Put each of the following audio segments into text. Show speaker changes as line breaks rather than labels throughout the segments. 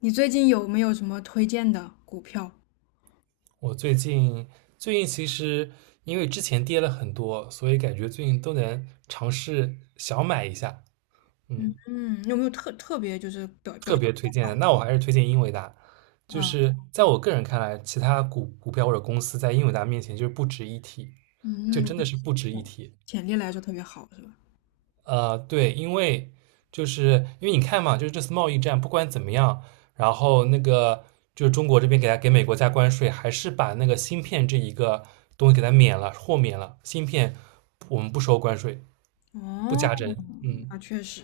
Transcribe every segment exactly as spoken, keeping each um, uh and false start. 你最近有没有什么推荐的股票？
我最近最近其实因为之前跌了很多，所以感觉最近都能尝试小买一下，
嗯
嗯，
嗯，有没有特特别就是表表
特
现
别推荐
不
的。
好
那我还是推荐英伟达，就
啊？
是在我个人看来，其他股股票或者公司在英伟达面前就是不值一提，就
嗯，
真的
嗯
是不值一
潜
提。
潜力来说特别好，是吧？
呃，对，因为就是因为你看嘛，就是这次贸易战不管怎么样，然后那个就是中国这边给他给美国加关税，还是把那个芯片这一个东西给它免了，豁免了，芯片我们不收关税，不
哦，
加征，嗯，
那确实。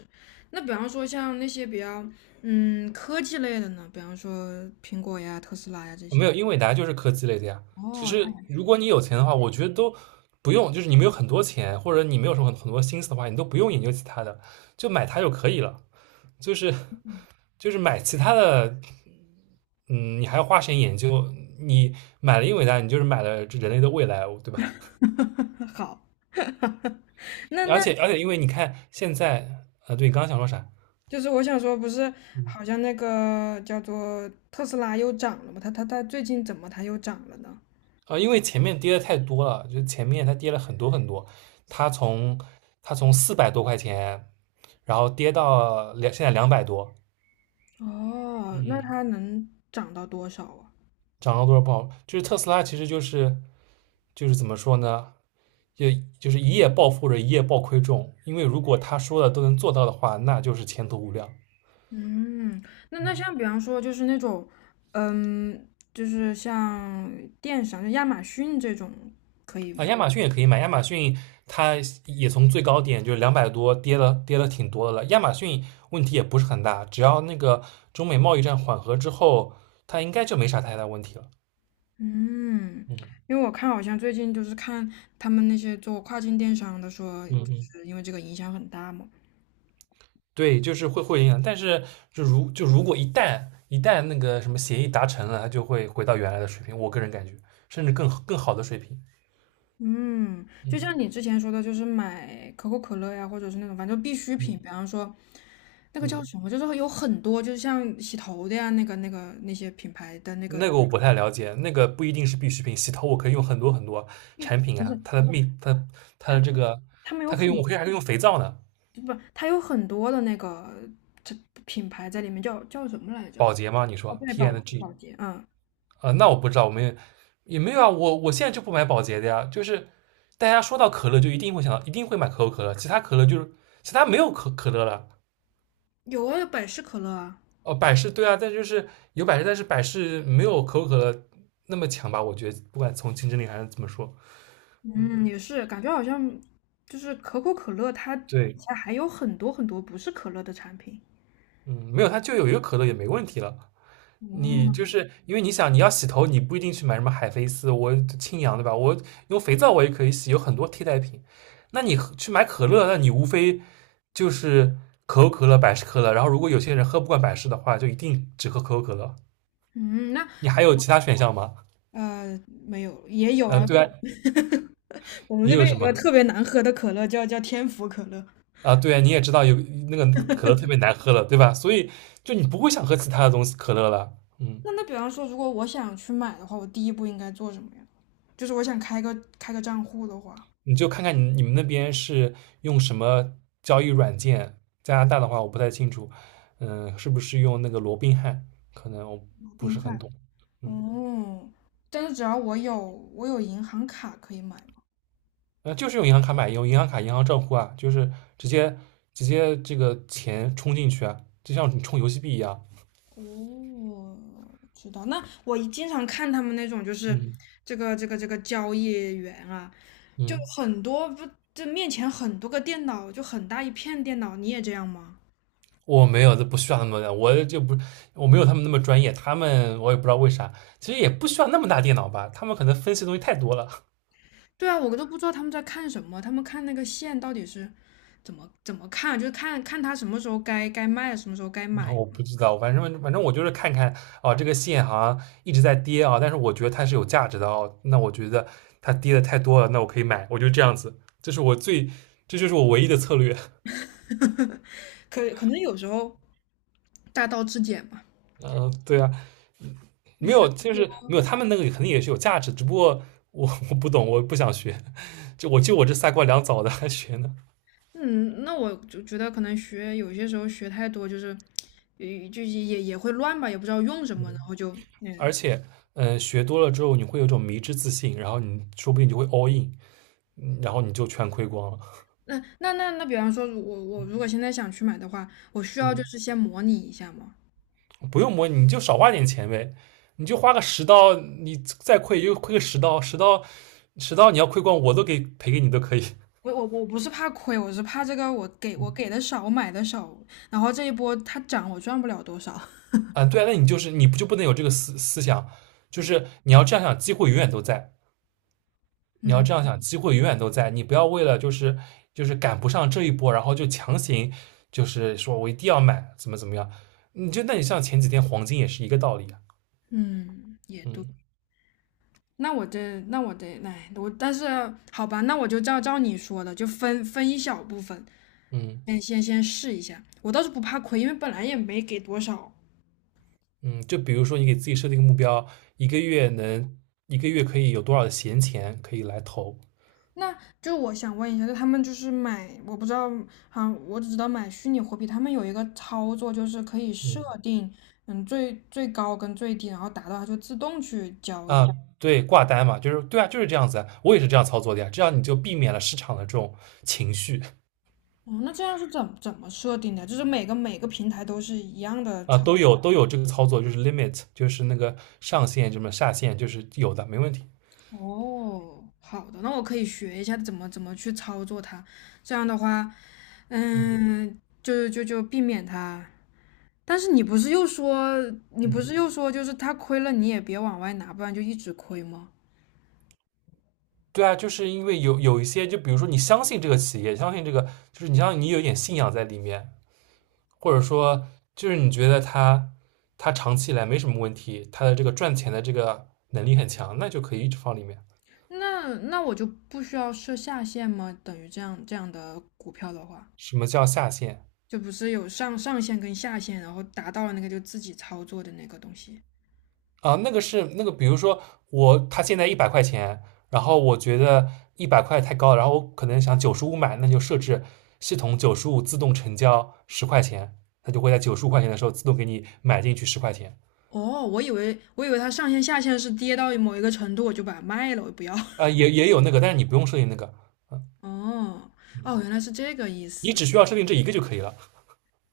那比方说像那些比较嗯科技类的呢，比方说苹果呀、特斯拉呀这
没
些。
有，因为大家就是科技类的呀。其
哦，太
实如果你有钱的话，我觉得都不用，就是你没有很多钱，或者你没有什么很很多心思的话，你都不用研究其他的，就买它就可以了，就是就是买其他的。嗯，你还要花时间研究。你买了英伟达，你就是买了人类的未来，对吧？
好。那
而
那
且而且，因为你看现在，呃，对，你刚刚想说啥？
就是我想说，不是
嗯，
好像那个叫做特斯拉又涨了吗？它它它最近怎么它又涨了呢？
啊，因为前面跌的太多了，就前面它跌了很多很多，它从它从四百多块钱，然后跌到两现在两百多，
哦，那
嗯
它能涨到多少啊？
涨了多少不好。就是特斯拉其实就是就是怎么说呢？就就是一夜暴富或者一夜暴亏中，因为如果他说的都能做到的话，那就是前途无量。
嗯，那那
嗯。
像比方说就是那种，嗯，就是像电商，就亚马逊这种，可以，
啊，亚马逊也可以买，亚马逊它也从最高点就是两百多跌了，跌了挺多的了。亚马逊问题也不是很大，只要那个中美贸易战缓和之后，它应该就没啥太大问题了。
嗯，
嗯
因为我看好像最近就是看他们那些做跨境电商的说，就
嗯嗯，
是因为这个影响很大嘛。
对，就是会会影响，但是就如就如果一旦一旦那个什么协议达成了，它就会回到原来的水平，我个人感觉，甚至更更好的水平。
嗯，就像
嗯
你之前说的，就是买可口可乐呀，或者是那种反正必需品，
嗯
比方说那个叫
嗯，
什么，就是有很多，就是像洗头的呀，那个那个那些品牌的那个，
那个我不太了解，那个不一定是必需品，洗头我可以用很多很多产品
不是
啊，它的密，它的它
他
的这个，
他们有
它可以
很
用，我
多。
可以还可以用肥皂呢，
不，它有很多的那个这品牌在里面，叫叫什么来着？
保洁吗？你
哦，
说
对，宝洁，
P and G N
宝洁，嗯，
啊、呃那我不知道，我们也没有啊，我我现在就不买保洁的呀，就是大家说到可乐就一定会想到，一定会买可口可乐，其他可乐就是其他没有可可乐了，
有啊，百事可乐啊，
哦，百事对啊，但就是有百事，但是百事没有可口可乐那么强吧？我觉得不管从竞争力还是怎么说，
嗯，也是，感觉好像就是可口可乐，它底
对，
下还有很多很多不是可乐的产品。
嗯，没有它就有一个可乐也没问题了。你就
嗯
是因为你想你要洗头，你不一定去买什么海飞丝，我清扬对吧？我用肥皂我也可以洗，有很多替代品。那你喝去买可乐，那你无非就是可口可乐、百事可乐。然后如果有些人喝不惯百事的话，就一定只喝可口可乐。
嗯，那
你还有其他选项吗？
呃没有，也有
呃，
啊，
对啊，
我们
也
这
有
边
什
有个
么
特别难喝的可乐叫叫天府可乐。
啊？对啊，你也知道有那个可乐特别难喝了，对吧？所以就你不会想喝其他的东西可乐了，嗯。
那那比方说，如果我想去买的话，我第一步应该做什么呀？就是我想开个开个账户的话，
你就看看你你们那边是用什么交易软件？加拿大的话我不太清楚，嗯，是不是用那个罗宾汉？可能我不
冰
是很
块。
懂，嗯，
哦，但是只要我有我有银行卡可以买吗？
呃，就是用银行卡买，用银行卡、银行账户啊，就是直接直接这个钱充进去啊，就像你充游戏币一样，
哦，知道。那我一经常看他们那种就是
嗯
这个这个这个交易员啊，就
嗯，
很多不这面前很多个电脑，就很大一片电脑，你也这样吗？
我没有，这不需要那么的，我就不，我没有他们那么专业，他们我也不知道为啥，其实也不需要那么大电脑吧，他们可能分析的东西太多了。
对啊，我都不知道他们在看什么，他们看那个线到底是怎么怎么看，就是看看他什么时候该该卖，什么时候该
然后
买。
我不知道，反正反正我就是看看啊，这个线好像一直在跌啊，但是我觉得它是有价值的哦。那我觉得它跌的太多了，那我可以买，我就这样子，这是我最，这就是我唯一的策略。
可可能有时候大道至简吧。
嗯、呃对啊，没有，就是没有，他们那个肯定也是有价值，只不过我我不懂，我不想学，就我就我这三瓜两枣的还学呢。
嗯，那我就觉得可能学有些时候学太多，就是，也就也也会乱吧，也不知道用什么，然
嗯，
后就，
而
嗯，
且嗯、呃学多了之后，你会有一种迷之自信，然后你说不定就会 all in,嗯然后你就全亏光了。
那那那那，比方说如，我我如果现在想去买的话，我需要就是
嗯。
先模拟一下吗？
不用摸，你就少花点钱呗，你就花个十刀，你再亏就亏个十刀，十刀十刀你要亏光，我都给赔给你都可以。
我我我不是怕亏，我是怕这个我给我给的少，我买的少，然后这一波它涨我赚不了多少。
啊，对啊，那你就是你不就不能有这个思思想，就是你要这样想，机会永远都在，你要
嗯
这样想，机会永远都在，你不要为了就是就是赶不上这一波，然后就强行就是说我一定要买，怎么怎么样，你就那你像前几天黄金也是一个道理啊，
嗯，也对。
嗯
那我这，那我得，哎，我但是好吧，那我就照照你说的，就分分一小部分，
嗯。
先先先试一下。我倒是不怕亏，因为本来也没给多少。
嗯，就比如说你给自己设定一个目标，一个月能一个月可以有多少的闲钱可以来投？
那就我想问一下，就他们就是买，我不知道，好像我只知道买虚拟货币，他们有一个操作就是可以设
嗯
定，嗯，最最高跟最低，然后达到它就自动去交易。
啊，对，挂单嘛，就是对啊，就是这样子啊我也是这样操作的呀，这样你就避免了市场的这种情绪
哦，那这样是怎怎么设定的？就是每个每个平台都是一样的
啊，
操。
都有都有这个操作，就是 limit,就是那个上限什么下限，就是有的，没问题。
哦，好的，那我可以学一下怎么怎么去操作它。这样的话，
嗯
嗯，就就就避免它。但是你不是又说，你不
嗯，
是又说，就是它亏了你也别往外拿，不然就一直亏吗？
对啊，就是因为有有一些，就比如说你相信这个企业，相信这个，就是你像你有一点信仰在里面，或者说就是你觉得他他长期以来没什么问题，他的这个赚钱的这个能力很强，那就可以一直放里面。
那那我就不需要设下限吗？等于这样这样的股票的话，
什么叫下限
就不是有上上限跟下限，然后达到了那个就自己操作的那个东西。
啊？那个是那个，比如说我他现在一百块钱，然后我觉得一百块太高，然后我可能想九十五买，那就设置系统九十五自动成交十块钱，它就会在九十五块钱的时候自动给你买进去十块钱。
哦，我以为我以为它上限下限是跌到某一个程度我就把它卖了，我不要。
啊、呃也也有那个，但是你不用设定那个，
哦，哦，原来是这个意
你
思。
只需要设定这一个就可以了。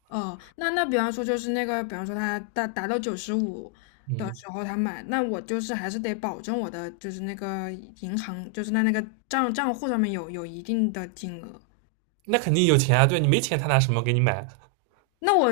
哦，那那比方说就是那个，比方说他达达到九十五的
嗯，
时候他买，那我就是还是得保证我的就是那个银行，就是在那个账账户上面有有一定的金额。
那肯定有钱啊，对你没钱他拿什么给你买？
那我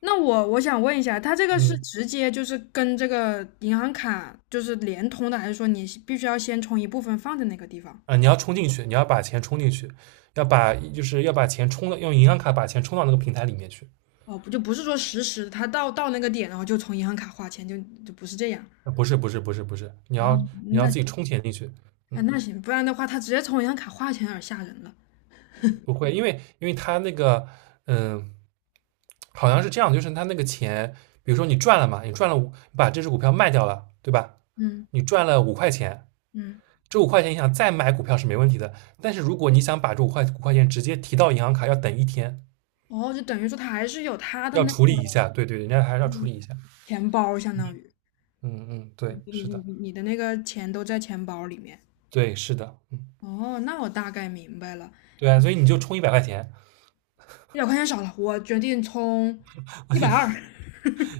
那我我想问一下，他这个是
嗯
直接就是跟这个银行卡就是联通的，还是说你必须要先充一部分放在那个地方？
啊，你要充进去，你要把钱充进去，要把就是要把钱充到用银行卡把钱充到那个平台里面去。
哦，不就不是说实时，他到到那个点然后就从银行卡花钱，就就不是这样。
啊，不是不是不是不是，你
啊，
要你要
那
自己充钱进去。
哎，
嗯，
那行，不然的话，他直接从银行卡划钱有点吓人了。
不会，因为因为他那个嗯，好像是这样，就是他那个钱，比如说你赚了嘛，你赚了五，你把这只股票卖掉了，对吧？
嗯
你赚了五块钱，
嗯，
这五块钱你想再买股票是没问题的，但是如果你想把这五块五块钱直接提到银行卡，要等一天，
哦，就等于说他还是有他的
要
那个
处理一下。对对，人家还是要处理一下。
钱包，相当于
嗯嗯，对，
你
是
你
的。
你的那个钱都在钱包里面。
对，是的，嗯，
哦，那我大概明白了，
对啊，所以你就充一百块钱，
一百块钱少了，我决定充一百二。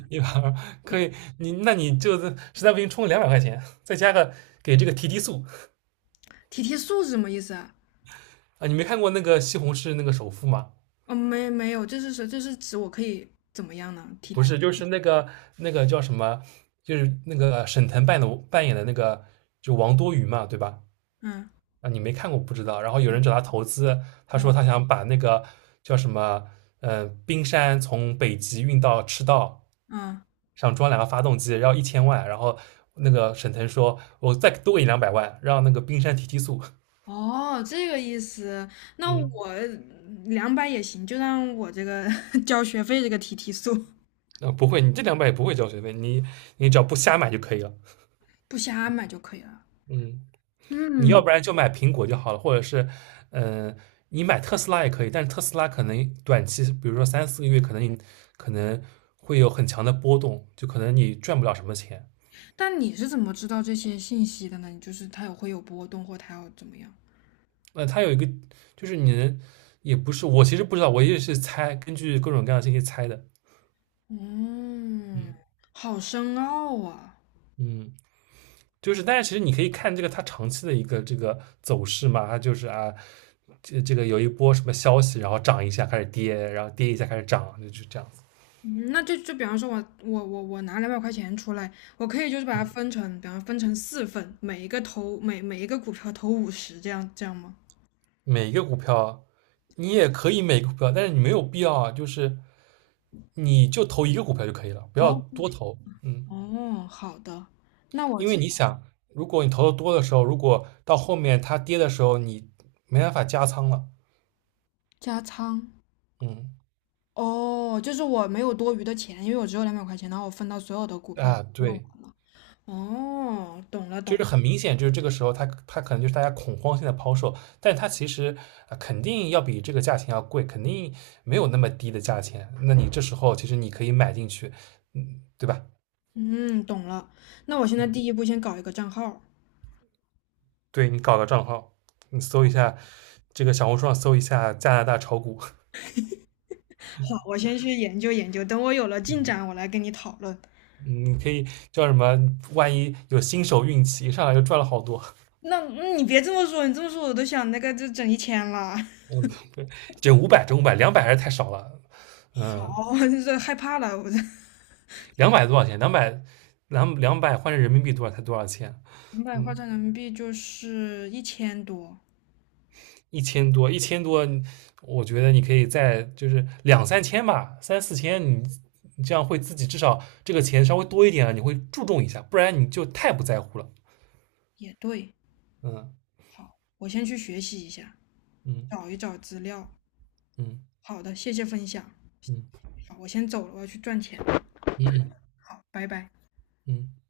一百二可以，你那你就实在不行充两百块钱，再加个给这个提提速
提提速是什么意思啊？
啊！你没看过那个西红柿那个首富吗？
哦，没没有，这是说这是指我可以怎么样呢？提
不
提，
是，就是那个那个叫什么，就是那个沈腾扮的扮演的那个就王多鱼嘛，对吧？
嗯
啊，你没看过不知道。然后有人找他投资，他说
嗯
他想把那个叫什么，呃，冰山从北极运到赤道，
嗯，
想装两个发动机，要一千万，然后那个沈腾说，我再多给你两百万，让那个冰山提提速。
哦，这个意思，那
嗯，
我两百也行，就让我这个 交学费这个提提速，
啊、不会，你这两百也不会交学费，你你只要不瞎买就可以了。
不瞎买就可以了。
嗯，你要
嗯，
不然就买苹果就好了，或者是，嗯、呃你买特斯拉也可以，但是特斯拉可能短期，比如说三四个月，可能你可能会有很强的波动，就可能你赚不了什么钱。
但你是怎么知道这些信息的呢？你就是它有会有波动，或它要怎么样？
那、呃它有一个，就是你能，也不是，我其实不知道，我也是猜，根据各种各样的信息猜的。
嗯，
嗯
好深奥啊。嗯
嗯。就是，但是其实你可以看这个它长期的一个这个走势嘛，它就是啊，这这个有一波什么消息，然后涨一下开始跌，然后跌一下开始涨，就是这样子。
那就就比方说我，我我我拿两百块钱出来，我可以就是把它分成，比方分成四份，每一个投每每一个股票投五十，这样这样吗？
每一个股票你也可以每个股票，但是你没有必要啊，就是你就投一个股票就可以了，不要
哦，不
多
投
投，嗯，
哦，好的，那我
因为
知
你想，如果你投的多的时候，如果到后面它跌的时候，你没办法加仓了，
加仓。
嗯
哦，就是我没有多余的钱，因为我只有两百块钱，然后我分到所有的股票里
啊，
用
对，
完了。哦，懂了，
就
懂
是
了，
很明显，就是这个时候它它可能就是大家恐慌性的抛售，但它其实呃肯定要比这个价钱要贵，肯定没有那么低的价钱。那你这时候其实你可以买进去，嗯，对吧？
嗯，懂了。那我现在
嗯，
第一步先搞一个账号。
对你搞个账号，你搜一下这个小红书上搜一下加拿大炒股，嗯
好，我先去研究研究，等我有了进展，我来跟你讨论。
你可以叫什么？万一有新手运气，一上来就赚了好多。
那、嗯你别这么说，你这么说我都想那个就整一千了。
这五百，这五百，两百还是太少了。嗯，
好，我这害怕了，我这
两百多少钱？两百两两百换成人民币多少才多少钱？
两百换
嗯。
成人民币就是一千多，
一千多，一千多，我觉得你可以再就是两三千吧，三四千，你你这样会自己至少这个钱稍微多一点了，你会注重一下，不然你就太不在乎了。
也对。
嗯
好，我先去学习一下，
嗯
找一找资料。
嗯
好的，谢谢分享。
嗯
好，我先走了，我要去赚钱。
嗯嗯
好，拜拜。
嗯。